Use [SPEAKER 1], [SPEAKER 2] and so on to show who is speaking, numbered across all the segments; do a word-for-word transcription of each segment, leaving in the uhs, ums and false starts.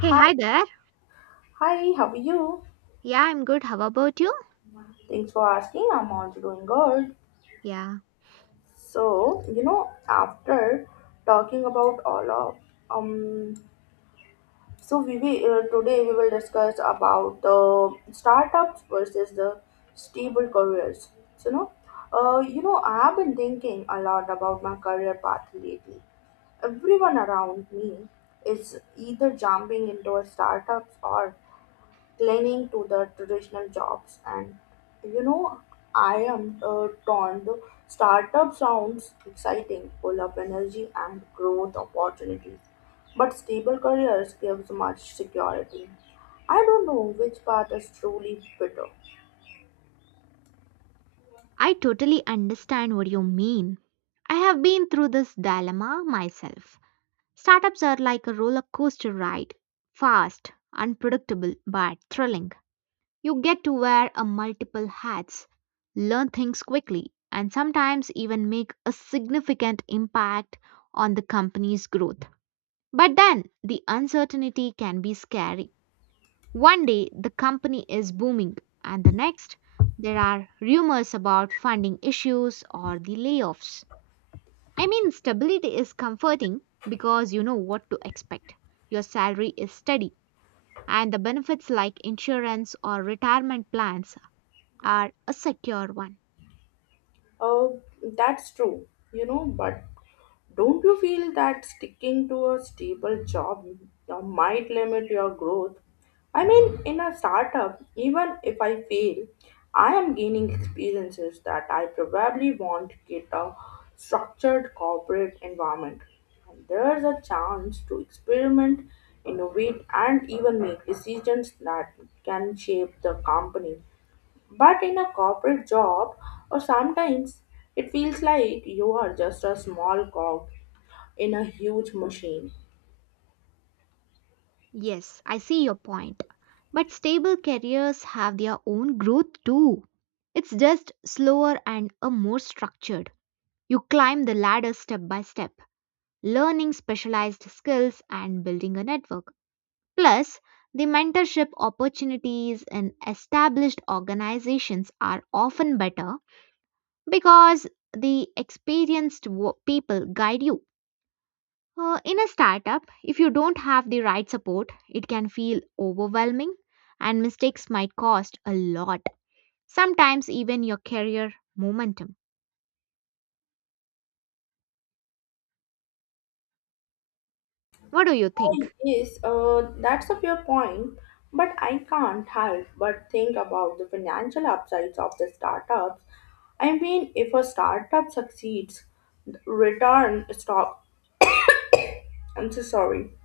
[SPEAKER 1] Hey, hi there.
[SPEAKER 2] hi, how are you?
[SPEAKER 1] Yeah, I'm good. How about you?
[SPEAKER 2] Thanks for asking. I'm also doing good.
[SPEAKER 1] Yeah,
[SPEAKER 2] So, you know, after talking about all of um, so we will uh, today we will discuss about the startups versus the stable careers. So, you know, uh, you know, I have been thinking a lot about my career path lately. Everyone around me is either jumping into a startups or clinging to the traditional jobs and you know I am uh, torn. The startup sounds exciting, full of energy and growth opportunities, but stable careers gives much security. I don't know which path is truly better.
[SPEAKER 1] I totally understand what you mean. I have been through this dilemma myself. Startups are like a roller coaster ride, fast, unpredictable, but thrilling. You get to wear a multiple hats, learn things quickly, and sometimes even make a significant impact on the company's growth. But then the uncertainty can be scary. One day the company is booming, and the next there are rumors about funding issues or the layoffs. I mean, stability is comforting because you know what to expect. Your salary is steady, and the benefits like insurance or retirement plans are a secure one.
[SPEAKER 2] uh, that's true, you know but don't you feel that sticking to a stable job uh, might limit your growth? I mean, in a startup, even if I fail, I am gaining experiences that I probably won't get a structured corporate environment. And there's a chance to experiment, innovate, and even make decisions that can shape the company. But in a corporate job, or sometimes it feels like you are just a small cog in a huge machine.
[SPEAKER 1] Yes, I see your point. But stable careers have their own growth too. It's just slower and a more structured. You climb the ladder step by step, learning specialized skills and building a network. Plus, the mentorship opportunities in established organizations are often better because the experienced wo- people guide you. Uh, in a startup, if you don't have the right support, it can feel overwhelming and mistakes might cost a lot, sometimes even your career momentum. What do you
[SPEAKER 2] Oh,
[SPEAKER 1] think?
[SPEAKER 2] yes, uh, that's a fair point, but I can't help but think about the financial upsides of the startups. I mean, if a startup succeeds, the return stop. I'm so sorry.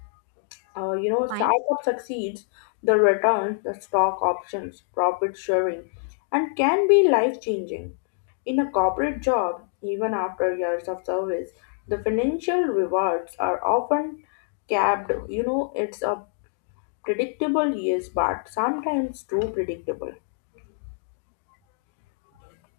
[SPEAKER 2] uh, you know,
[SPEAKER 1] Fine.
[SPEAKER 2] Startup succeeds, the returns, the stock options, profit sharing, and can be life changing. In a corporate job, even after years of service, the financial rewards are often capped. You know, it's a predictable yes, but sometimes too predictable.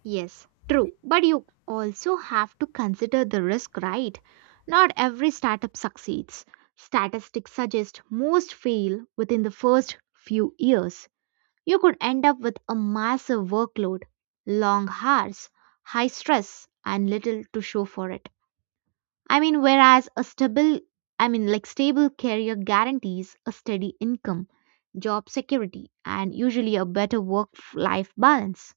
[SPEAKER 1] Yes, true. But you also have to consider the risk, right? Not every startup succeeds. Statistics suggest most fail within the first few years. You could end up with a massive workload, long hours, high stress, and little to show for it. I mean, whereas a stable, I mean, like stable career guarantees a steady income, job security, and usually a better work life balance.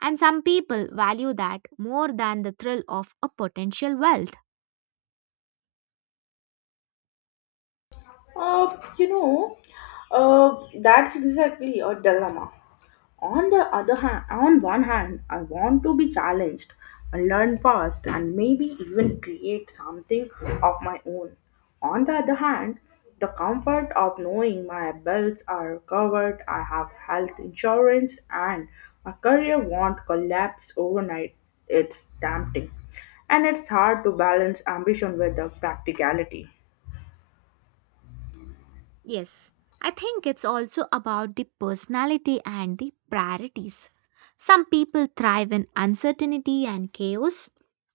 [SPEAKER 1] And some people value that more than the thrill of a potential wealth.
[SPEAKER 2] Uh, you know, uh, that's exactly a dilemma. On the other hand, on one hand, I want to be challenged, and learn fast, and maybe even create something of my own. On the other hand, the comfort of knowing my bills are covered, I have health insurance, and my career won't collapse overnight. It's tempting, and it's hard to balance ambition with the practicality.
[SPEAKER 1] Yes, I think it's also about the personality and the priorities. Some people thrive in uncertainty and chaos.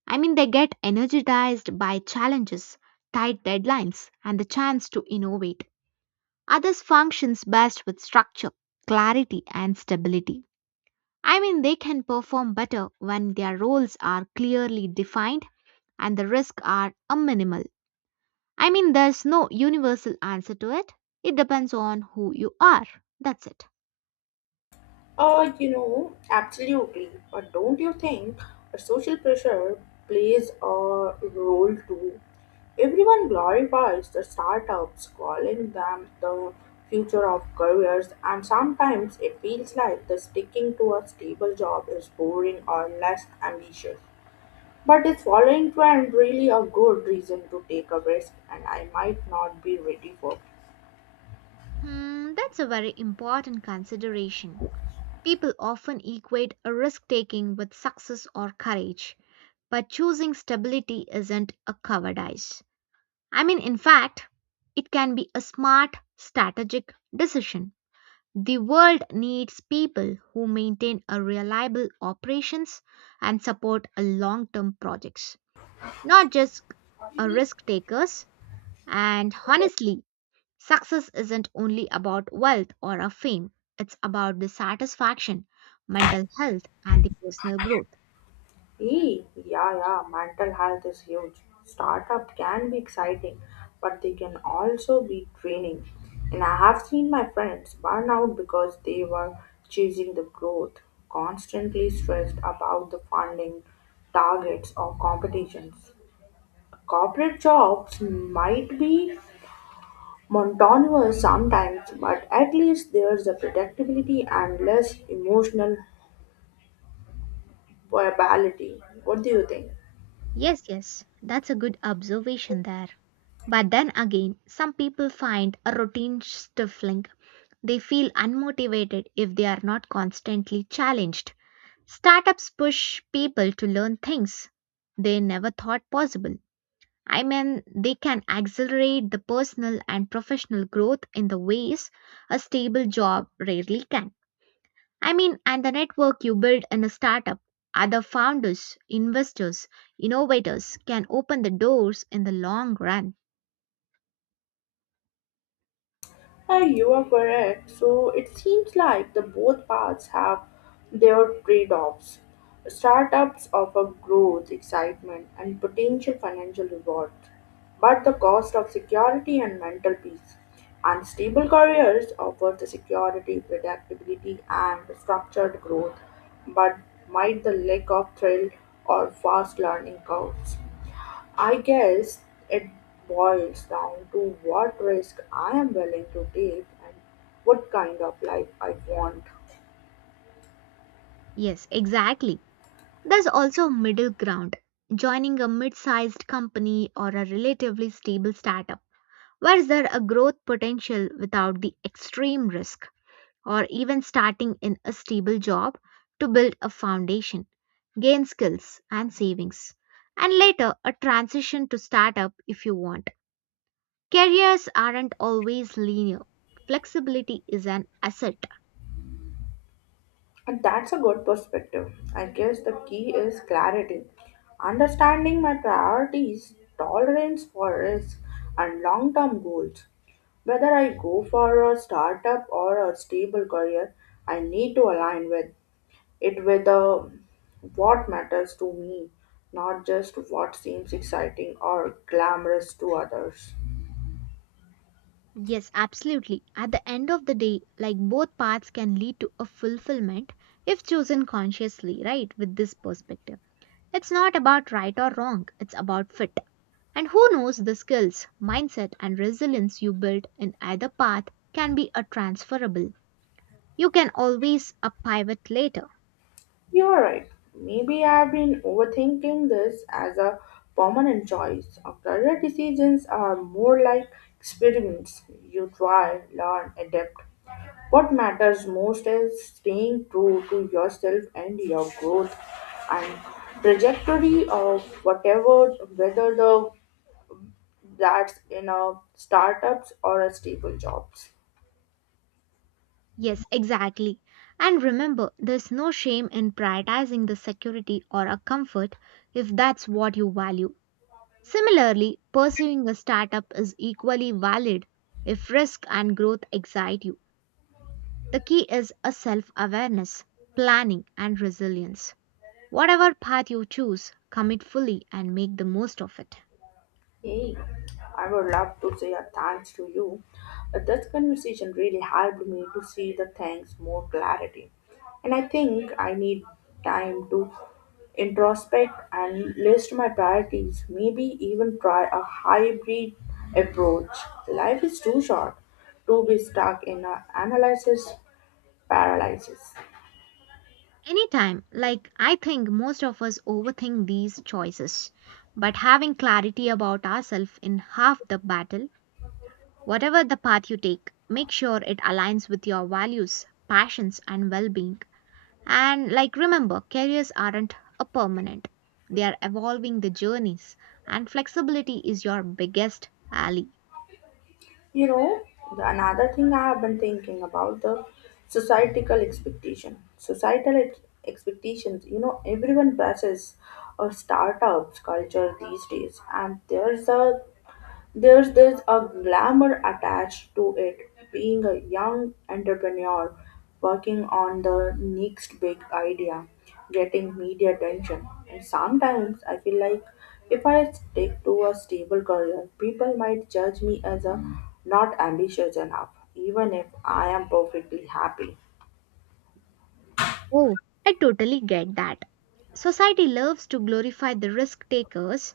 [SPEAKER 1] I mean, they get energized by challenges, tight deadlines, and the chance to innovate. Others functions best with structure, clarity, and stability. I mean, they can perform better when their roles are clearly defined and the risks are a minimal. I mean, there's no universal answer to it. It depends on who you are. That's it.
[SPEAKER 2] Uh, you know, absolutely. But don't you think a social pressure plays a role too? Everyone glorifies the startups, calling them the future of careers, and sometimes it feels like the sticking to a stable job is boring or less ambitious. But is following trend really a good reason to take a risk and I might not be ready for.
[SPEAKER 1] Hmm, that's a very important consideration. People often equate a risk taking with success or courage, but choosing stability isn't a cowardice. I mean, in fact, it can be a smart, strategic decision. The world needs people who maintain a reliable operations and support a long-term projects, not just uh, risk takers. And honestly, success isn't only about wealth or a fame, it's about the satisfaction, mental health, and the personal growth.
[SPEAKER 2] E, yeah, yeah, mental health is huge. Startup can be exciting, but they can also be draining. And I have seen my friends burn out because they were chasing the growth, constantly stressed about the funding, targets, or competitions. Corporate jobs might be monotonous sometimes, but at least there's a predictability and less emotional variability. What do you think?
[SPEAKER 1] Yes, yes, that's a good observation there. But then again, some people find a routine stifling. They feel unmotivated if they are not constantly challenged. Startups push people to learn things they never thought possible. I mean, they can accelerate the personal and professional growth in the ways a stable job rarely can. I mean, and the network you build in a startup, other founders, investors, innovators can open the doors in the long run.
[SPEAKER 2] Ah, you are correct. So it seems like the both paths have their trade-offs. Startups offer growth, excitement, and potential financial rewards, but the cost of security and mental peace. And stable careers offer the security, predictability, and structured growth, but might the lack of thrill or fast learning curves. I guess it boils down to what risk I am willing to take and what kind of life I want.
[SPEAKER 1] Yes, exactly. There's also middle ground, joining a mid sized company or a relatively stable startup. Where is there a growth potential without the extreme risk? Or even starting in a stable job to build a foundation, gain skills and savings, and later a transition to startup if you want. Careers aren't always linear. Flexibility is an asset.
[SPEAKER 2] And that's a good perspective. I guess the key is clarity. Understanding my priorities, tolerance for risk, and long term goals. Whether I go for a startup or a stable career, I need to align with it with the what matters to me, not just what seems exciting or glamorous to others.
[SPEAKER 1] Yes, absolutely. At the end of the day, like both paths can lead to a fulfillment if chosen consciously, right? With this perspective. It's not about right or wrong, it's about fit. And who knows the skills, mindset, and resilience you build in either path can be a transferable. You can always a pivot later.
[SPEAKER 2] You're right. Maybe I've been overthinking this as a permanent choice. Our career decisions are more like experiments. You try, learn, adapt. What matters most is staying true to yourself and your growth and trajectory of whatever, whether the that's in a startups or a stable jobs.
[SPEAKER 1] Yes, exactly. And remember, there's no shame in prioritizing the security or a comfort if that's what you value. Similarly, pursuing a startup is equally valid if risk and growth excite you. The key is a self awareness, planning, and resilience. Whatever path you choose, commit fully and make the most of it.
[SPEAKER 2] Hey, I would love to say a thanks to you. Uh, This conversation really helped me to see the things more clarity. And I think I need time to introspect and list my priorities, maybe even try a hybrid approach. Life is too short to be stuck in a analysis paralysis.
[SPEAKER 1] Anytime, like I think most of us overthink these choices, but having clarity about ourselves in half the battle, whatever the path you take, make sure it aligns with your values, passions, and well being. And like remember, careers aren't a permanent, they are evolving the journeys, and flexibility is your biggest ally.
[SPEAKER 2] You know, the another thing I have been thinking about the societal expectation. Societal ex- expectations, you know, everyone presses or startups culture these days, and there's a there's there's a glamour attached to it, being a young entrepreneur working on the next big idea, getting media attention. And sometimes I feel like if I stick to a stable career, people might judge me as a not ambitious enough, even if I am perfectly happy.
[SPEAKER 1] Oh, I totally get that. Society loves to glorify the risk takers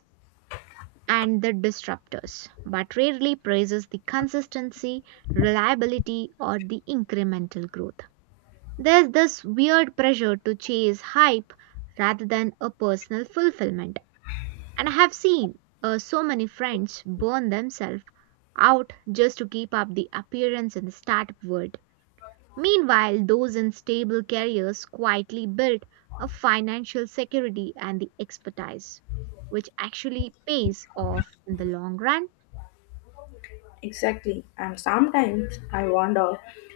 [SPEAKER 1] and the disruptors, but rarely praises the consistency, reliability, or the incremental growth. There's this weird pressure to chase hype rather than a personal fulfillment. And I have seen uh, so many friends burn themselves out just to keep up the appearance in the startup world. Meanwhile, those in stable careers quietly built a financial security and the expertise, which actually pays off in the long run.
[SPEAKER 2] Exactly. And sometimes I wonder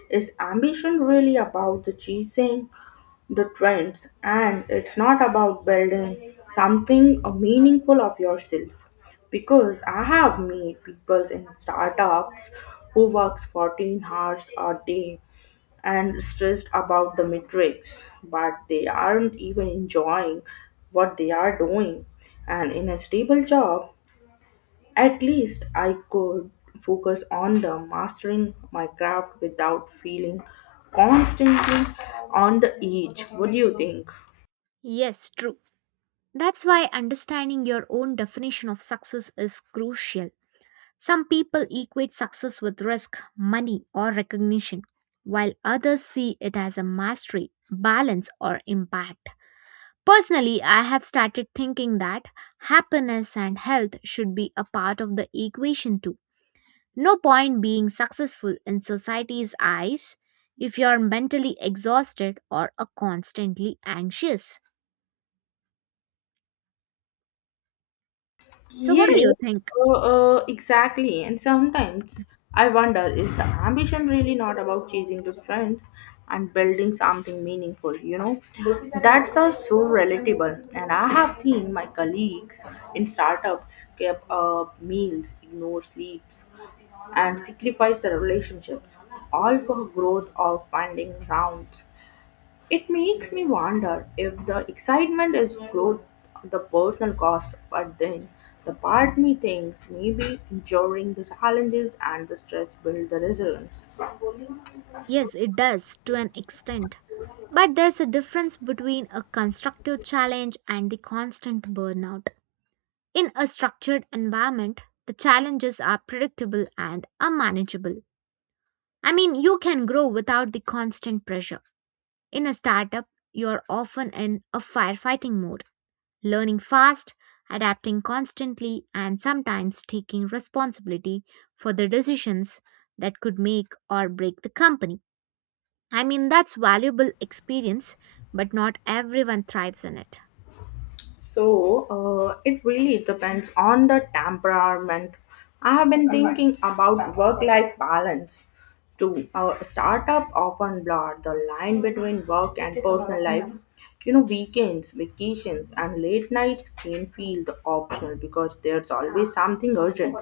[SPEAKER 2] is ambition really about the chasing the trends and it's not about building something uh, meaningful of yourself because I have met people in startups who works fourteen hours a day and stressed about the metrics but they aren't even enjoying what they are doing and in a stable job at least I could focus on the mastering my craft without feeling constantly on the edge. What do you think?
[SPEAKER 1] Yes, true. That's why understanding your own definition of success is crucial. Some people equate success with risk, money, or recognition, while others see it as a mastery, balance, or impact. Personally, I have started thinking that happiness and health should be a part of the equation too. No point being successful in society's eyes if you're mentally exhausted or are constantly anxious. So, what do
[SPEAKER 2] Yes,
[SPEAKER 1] you think?
[SPEAKER 2] uh, uh, exactly. And sometimes I wonder is the ambition really not about chasing the trends and building something meaningful? You know, that's all so relatable. And I have seen my colleagues in startups give up meals, ignore sleeps, and sacrifice their relationships, all for growth or finding rounds it makes me wonder if the excitement is growth the personal cost, but then the part me thinks maybe enduring the challenges and the stress build the resilience.
[SPEAKER 1] Yes, it does to an extent. But there's a difference between a constructive challenge and the constant burnout. In a structured environment, the challenges are predictable and are manageable. I mean, you can grow without the constant pressure. In a startup, you're often in a firefighting mode, learning fast, adapting constantly, and sometimes taking responsibility for the decisions that could make or break the company. I mean, that's valuable experience, but not everyone thrives in it.
[SPEAKER 2] So uh, it really depends on the temperament. I've been thinking about work-life balance too. Uh, startup often blur the line between work and personal life. You know, weekends, vacations, and late nights can feel the optional because there's always something urgent.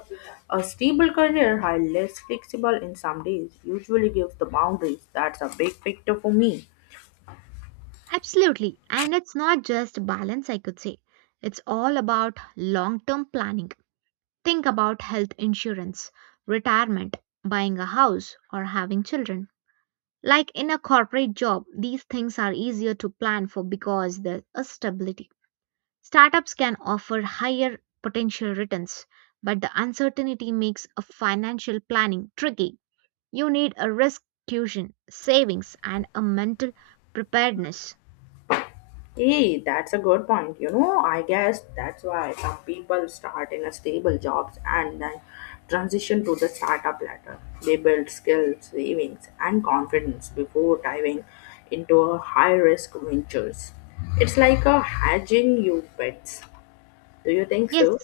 [SPEAKER 2] A stable career, while less flexible in some days, usually gives the boundaries. That's a big picture for me.
[SPEAKER 1] Absolutely. And it's not just balance, I could say. It's all about long term planning. Think about health insurance, retirement, buying a house, or having children. Like in a corporate job, these things are easier to plan for because there's a stability. Startups can offer higher potential returns, but the uncertainty makes a financial planning tricky. You need a risk cushion, savings, and a mental preparedness.
[SPEAKER 2] Hey, that's a good point. You know, I guess that's why some people start in a stable jobs and then transition to the startup ladder. They build skills, savings, and confidence before diving into a high risk ventures. It's like a hedging your bets. Do you think
[SPEAKER 1] Yes,
[SPEAKER 2] so?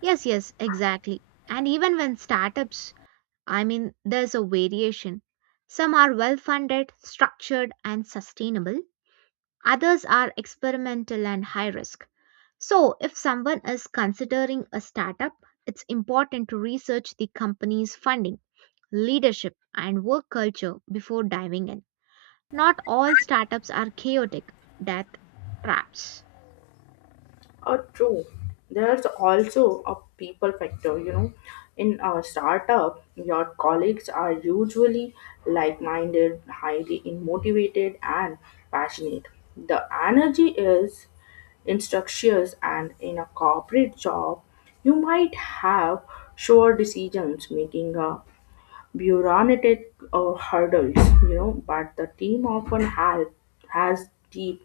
[SPEAKER 1] yes, yes, exactly. And even when startups, I mean, there's a variation. Some are well funded, structured, and sustainable, others are experimental and high risk. So, if someone is considering a startup, it's important to research the company's funding, leadership, and work culture before diving in. Not all startups are chaotic death traps.
[SPEAKER 2] Uh, true. There's also a people factor, you know. In a startup, your colleagues are usually like minded, highly motivated, and passionate. The energy is instructions, and in a corporate job, you might have sure decisions making a bureaucratic uh, hurdles, you know, but the team often have, has deep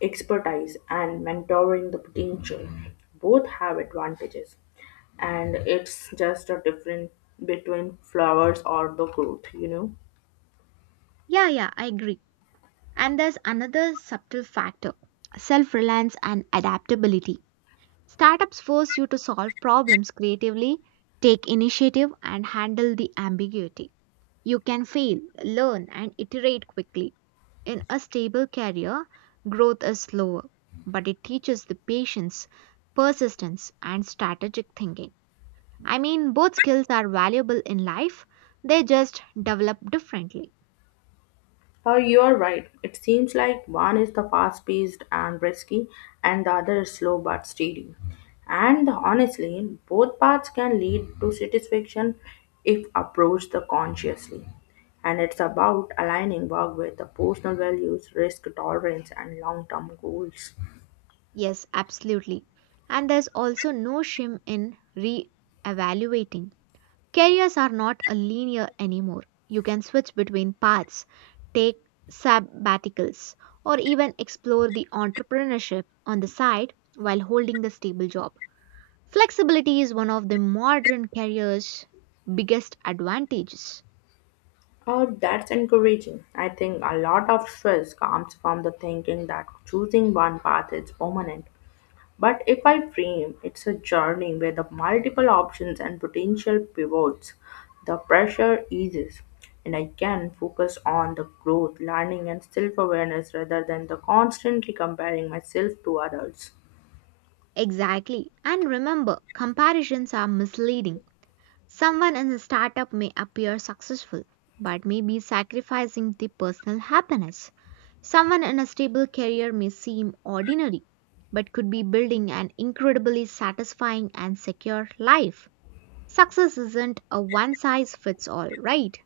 [SPEAKER 2] expertise and mentoring the potential. Both have advantages and it's just a difference between flowers or the growth, you know.
[SPEAKER 1] Yeah, yeah, I agree. And there's another subtle factor, self reliance and adaptability. Startups force you to solve problems creatively, take initiative, and handle the ambiguity. You can fail, learn, and iterate quickly. In a stable career, growth is slower, but it teaches the patience, persistence, and strategic thinking. I mean, both skills are valuable in life, they just develop differently.
[SPEAKER 2] Oh, you're right, it seems like one is the fast paced and risky and the other is slow but steady, and honestly both paths can lead to satisfaction if approached the consciously, and it's about aligning work with the personal values, risk tolerance and long-term goals.
[SPEAKER 1] Yes, absolutely. And there's also no shame in re evaluating. Careers are not a linear anymore. You can switch between paths, take sabbaticals, or even explore the entrepreneurship on the side while holding the stable job. Flexibility is one of the modern career's biggest advantages.
[SPEAKER 2] Oh, that's encouraging. I think a lot of stress comes from the thinking that choosing one path is permanent. But if I frame it's a journey with the multiple options and potential pivots, the pressure eases and I can focus on the growth, learning and self-awareness rather than the constantly comparing myself to others.
[SPEAKER 1] Exactly. And remember, comparisons are misleading. Someone in a startup may appear successful, but may be sacrificing the personal happiness. Someone in a stable career may seem ordinary, but could be building an incredibly satisfying and secure life. Success isn't a one size fits all, right?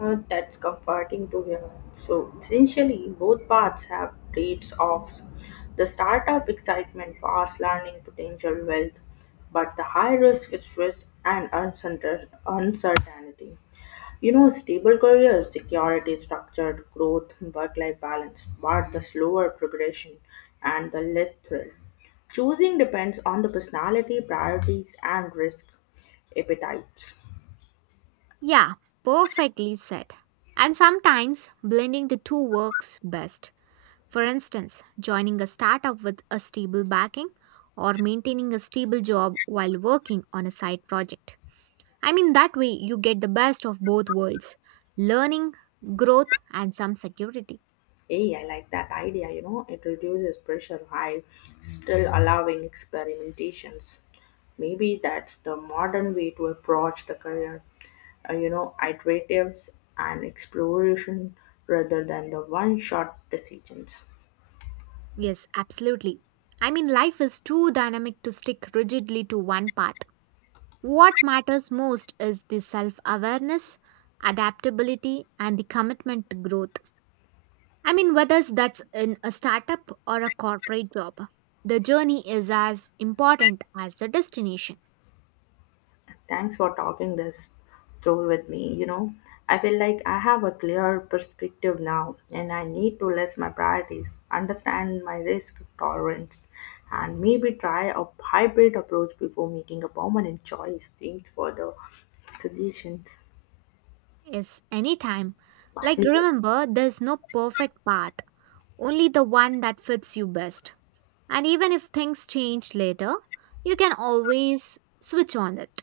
[SPEAKER 2] Uh, that's comforting to hear. So essentially, both paths have trade-offs. The startup excitement, fast learning, potential wealth, but the high risk is risk and uncertain- uncertainty. You know, stable career, security, structured growth, work-life balance, but the slower progression and the less thrill. Choosing depends on the personality, priorities, and risk appetites.
[SPEAKER 1] Yeah, perfectly said. And sometimes blending the two works best. For instance, joining a startup with a stable backing or maintaining a stable job while working on a side project. I mean, that way you get the best of both worlds, learning, growth, and some security.
[SPEAKER 2] Hey, I like that idea, you know, it reduces pressure while still allowing experimentations. Maybe that's the modern way to approach the career, uh, you know, iteratives and exploration rather than the one shot decisions.
[SPEAKER 1] Yes, absolutely. I mean, life is too dynamic to stick rigidly to one path. What matters most is the self awareness, adaptability, and the commitment to growth. I mean, whether that's in a startup or a corporate job, the journey is as important as the destination
[SPEAKER 2] Thanks for talking this through with me. You know, I feel like I have a clear perspective now, and I need to list my priorities, understand my risk tolerance, and maybe try a hybrid approach before making a permanent choice. Thanks for the suggestions.
[SPEAKER 1] is anytime. Like, remember, there's no perfect path, only the one that fits you best. And even if things change later, you can always switch on it.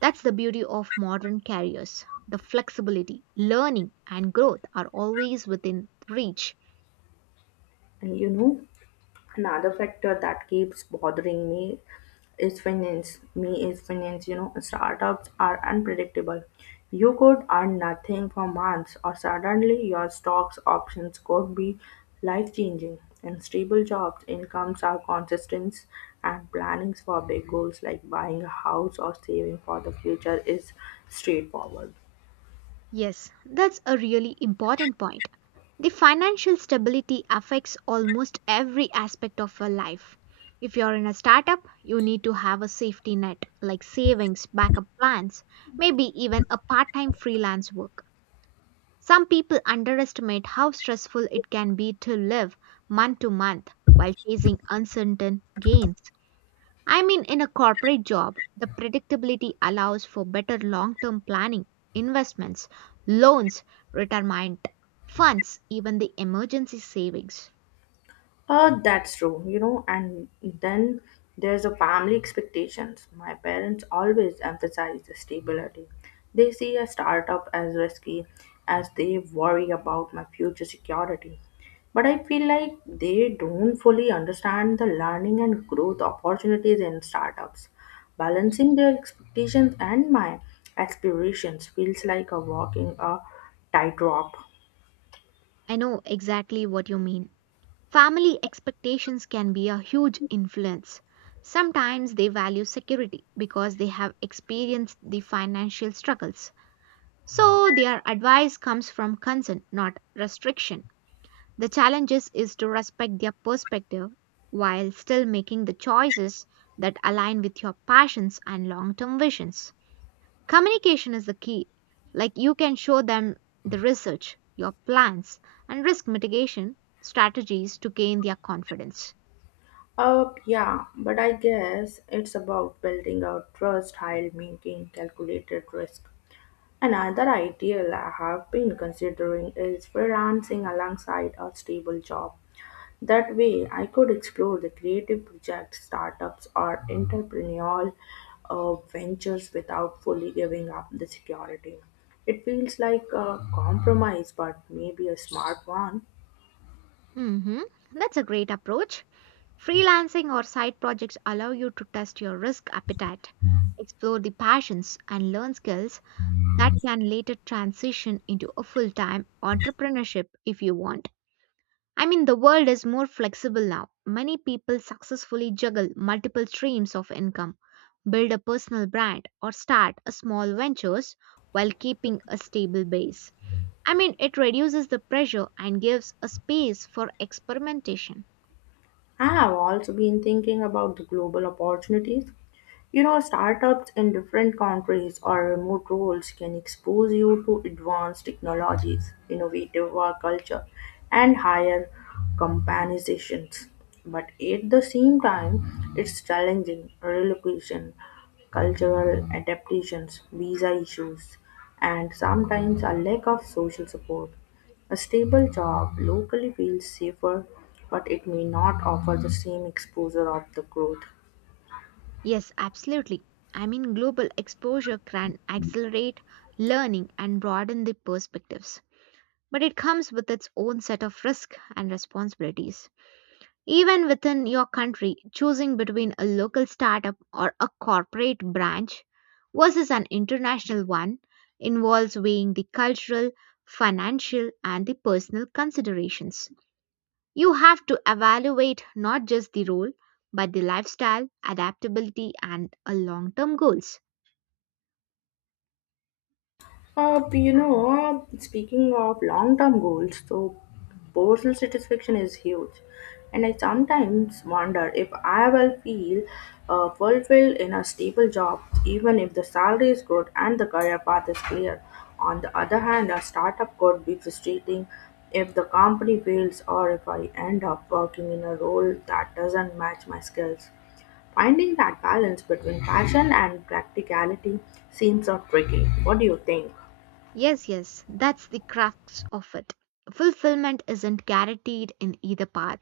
[SPEAKER 1] That's the beauty of modern careers. The flexibility, learning, and growth are always within reach.
[SPEAKER 2] And you know, another factor that keeps bothering me is finance me is finance. You know, startups are unpredictable, you could earn nothing for months or suddenly your stocks options could be life changing. In stable jobs incomes are consistent and plannings for big goals like buying a house or saving for the future is straightforward.
[SPEAKER 1] Yes, that's a really important point. The financial stability affects almost every aspect of your life. If you're in a startup, you need to have a safety net like savings, backup plans, maybe even a part time freelance work. Some people underestimate how stressful it can be to live month to month while chasing uncertain gains. I mean, in a corporate job, the predictability allows for better long term planning, investments, loans, retirement funds, even the emergency savings.
[SPEAKER 2] Uh, that's true, you know, and then there's a family expectations. My parents always emphasize the stability. They see a startup as risky as they worry about my future security. But I feel like they don't fully understand the learning and growth opportunities in startups. Balancing their expectations and my aspirations feels like a walking a tightrope.
[SPEAKER 1] I know exactly what you mean. Family expectations can be a huge influence. Sometimes they value security because they have experienced the financial struggles. So their advice comes from concern, not restriction. The challenge is, is to respect their perspective while still making the choices that align with your passions and long term visions. Communication is the key. Like you can show them the research, your plans, and risk mitigation strategies to gain their confidence.
[SPEAKER 2] Uh, yeah, but I guess it's about building out trust while making calculated risk. Another ideal I have been considering is freelancing alongside a stable job. That way, I could explore the creative projects, startups, or entrepreneurial uh, ventures without fully giving up the security. It feels like a compromise, but maybe a smart one.
[SPEAKER 1] Hmm. That's a great approach. Freelancing or side projects allow you to test your risk appetite, explore the passions, and learn skills that can later transition into a full time entrepreneurship if you want. I mean, the world is more flexible now. Many people successfully juggle multiple streams of income, build a personal brand, or start a small ventures while keeping a stable base. I mean, it reduces the pressure and gives a space for experimentation.
[SPEAKER 2] I have also been thinking about the global opportunities. You know, startups in different countries or remote roles can expose you to advanced technologies, innovative work culture, and higher companizations. But at the same time, it's challenging relocation, cultural adaptations, visa issues, and sometimes a lack of social support. A stable job locally feels safer, but it may not offer the same exposure of the growth.
[SPEAKER 1] Yes, absolutely. I mean, global exposure can accelerate learning and broaden the perspectives, but it comes with its own set of risks and responsibilities. Even within your country, choosing between a local startup or a corporate branch versus an international one involves weighing the cultural, financial, and the personal considerations. You have to evaluate not just the role, but the lifestyle, adaptability, and long term goals.
[SPEAKER 2] Uh, you know, uh, Speaking of long term goals, so personal satisfaction is huge. And I sometimes wonder if I will feel uh, fulfilled in a stable job, even if the salary is good and the career path is clear. On the other hand, a startup could be frustrating if the company fails or if I end up working in a role that doesn't match my skills. Finding that balance between passion and practicality seems so tricky. What do you think?
[SPEAKER 1] Yes, yes, that's the crux of it. Fulfillment isn't guaranteed in either path.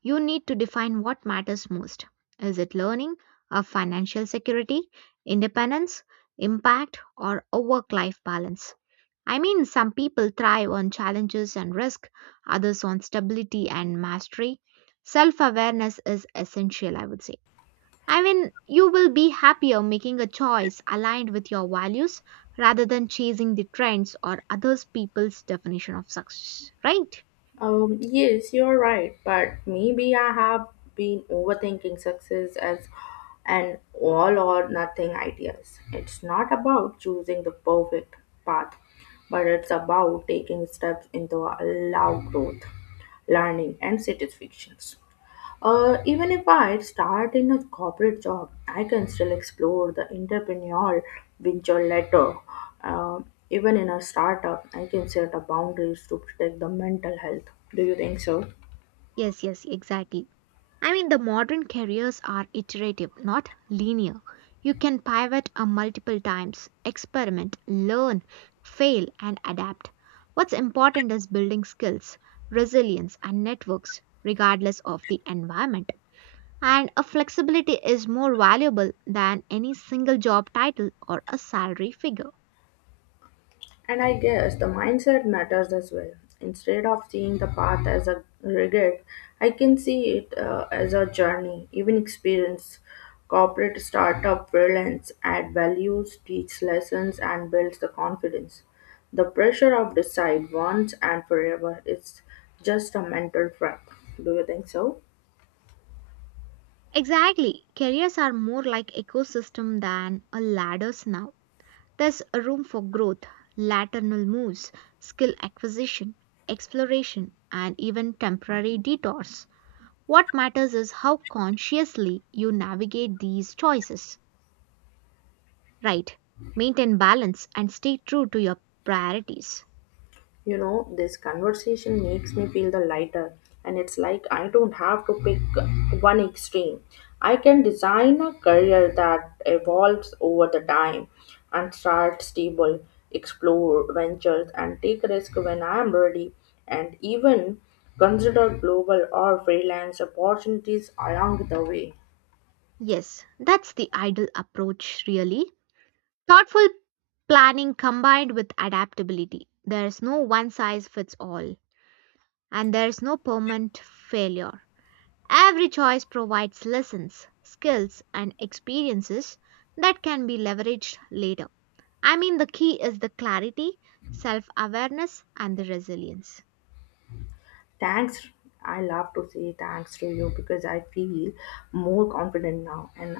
[SPEAKER 1] You need to define what matters most. Is it learning, or financial security, independence, impact, or a work life balance? I mean, some people thrive on challenges and risk, others on stability and mastery. Self awareness is essential, I would say. I mean, you will be happier making a choice aligned with your values rather than chasing the trends or others people's definition of success, right?
[SPEAKER 2] Um, yes, you're right, but maybe I have been overthinking success as an all or nothing ideas. It's not about choosing the perfect path, but it's about taking steps into allow growth, learning, and satisfactions. Uh, even if I start in a corporate job, I can still explore the entrepreneurial venture later. Uh, Even in a startup, I can set up boundaries to protect the mental health. Do you think so?
[SPEAKER 1] Yes, yes, exactly. I mean, the modern careers are iterative, not linear. You can pivot a multiple times, experiment, learn, fail, and adapt. What's important is building skills, resilience, and networks, regardless of the environment, and a flexibility is more valuable than any single job title or a salary figure.
[SPEAKER 2] And I guess the mindset matters as well. Instead of seeing the path as a regret, I can see it uh, as a journey, even experience. Corporate startup freelance add values, teach lessons, and builds the confidence. The pressure of decide once and forever is just a mental trap. Do you think so?
[SPEAKER 1] Exactly, careers are more like ecosystem than a ladders now. There's a room for growth, lateral moves, skill acquisition, exploration, and even temporary detours. What matters is how consciously you navigate these choices. Right, maintain balance and stay true to your priorities.
[SPEAKER 2] You know, this conversation makes me feel the lighter, and it's like I don't have to pick one extreme. I can design a career that evolves over the time and start stable, explore ventures, and take risk when I am ready, and even consider global or freelance opportunities along the way.
[SPEAKER 1] Yes, that's the ideal approach, really. Thoughtful planning combined with adaptability. There's no one size fits all, and there's no permanent failure. Every choice provides lessons, skills, and experiences that can be leveraged later. I mean, the key is the clarity, self awareness, and the resilience.
[SPEAKER 2] Thanks. I love to say thanks to you because I feel more confident now. And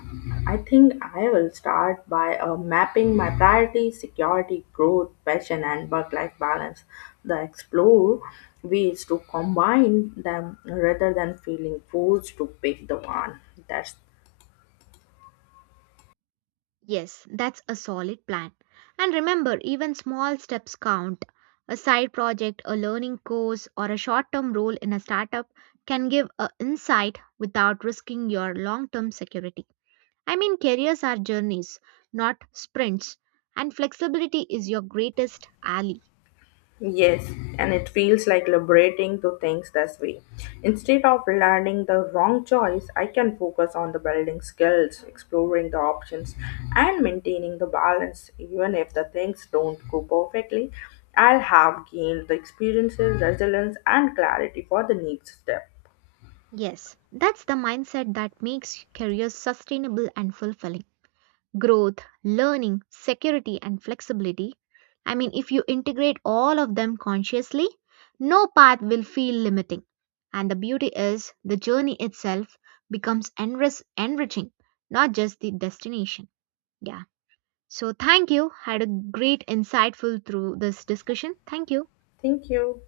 [SPEAKER 2] I think I will start by uh, mapping my priorities, security, growth, passion, and work life balance. The explore ways to combine them rather than feeling forced to pick the one. That's.
[SPEAKER 1] Yes, that's a solid plan. And remember, even small steps count. A side project, a learning course, or a short term role in a startup can give a insight without risking your long term security. I mean, careers are journeys, not sprints, and flexibility is your greatest ally.
[SPEAKER 2] Yes, and it feels like liberating to things this way. Instead of learning the wrong choice, I can focus on the building skills, exploring the options, and maintaining the balance. Even if the things don't go perfectly, I'll have gained the experiences, resilience, and clarity for the next step.
[SPEAKER 1] Yes, that's the mindset that makes careers sustainable and fulfilling. Growth, learning, security, and flexibility. I mean, if you integrate all of them consciously, no path will feel limiting. And the beauty is the journey itself becomes enrich- enriching, not just the destination. Yeah. So, thank you. Had a great, insightful through this discussion. Thank you.
[SPEAKER 2] Thank you.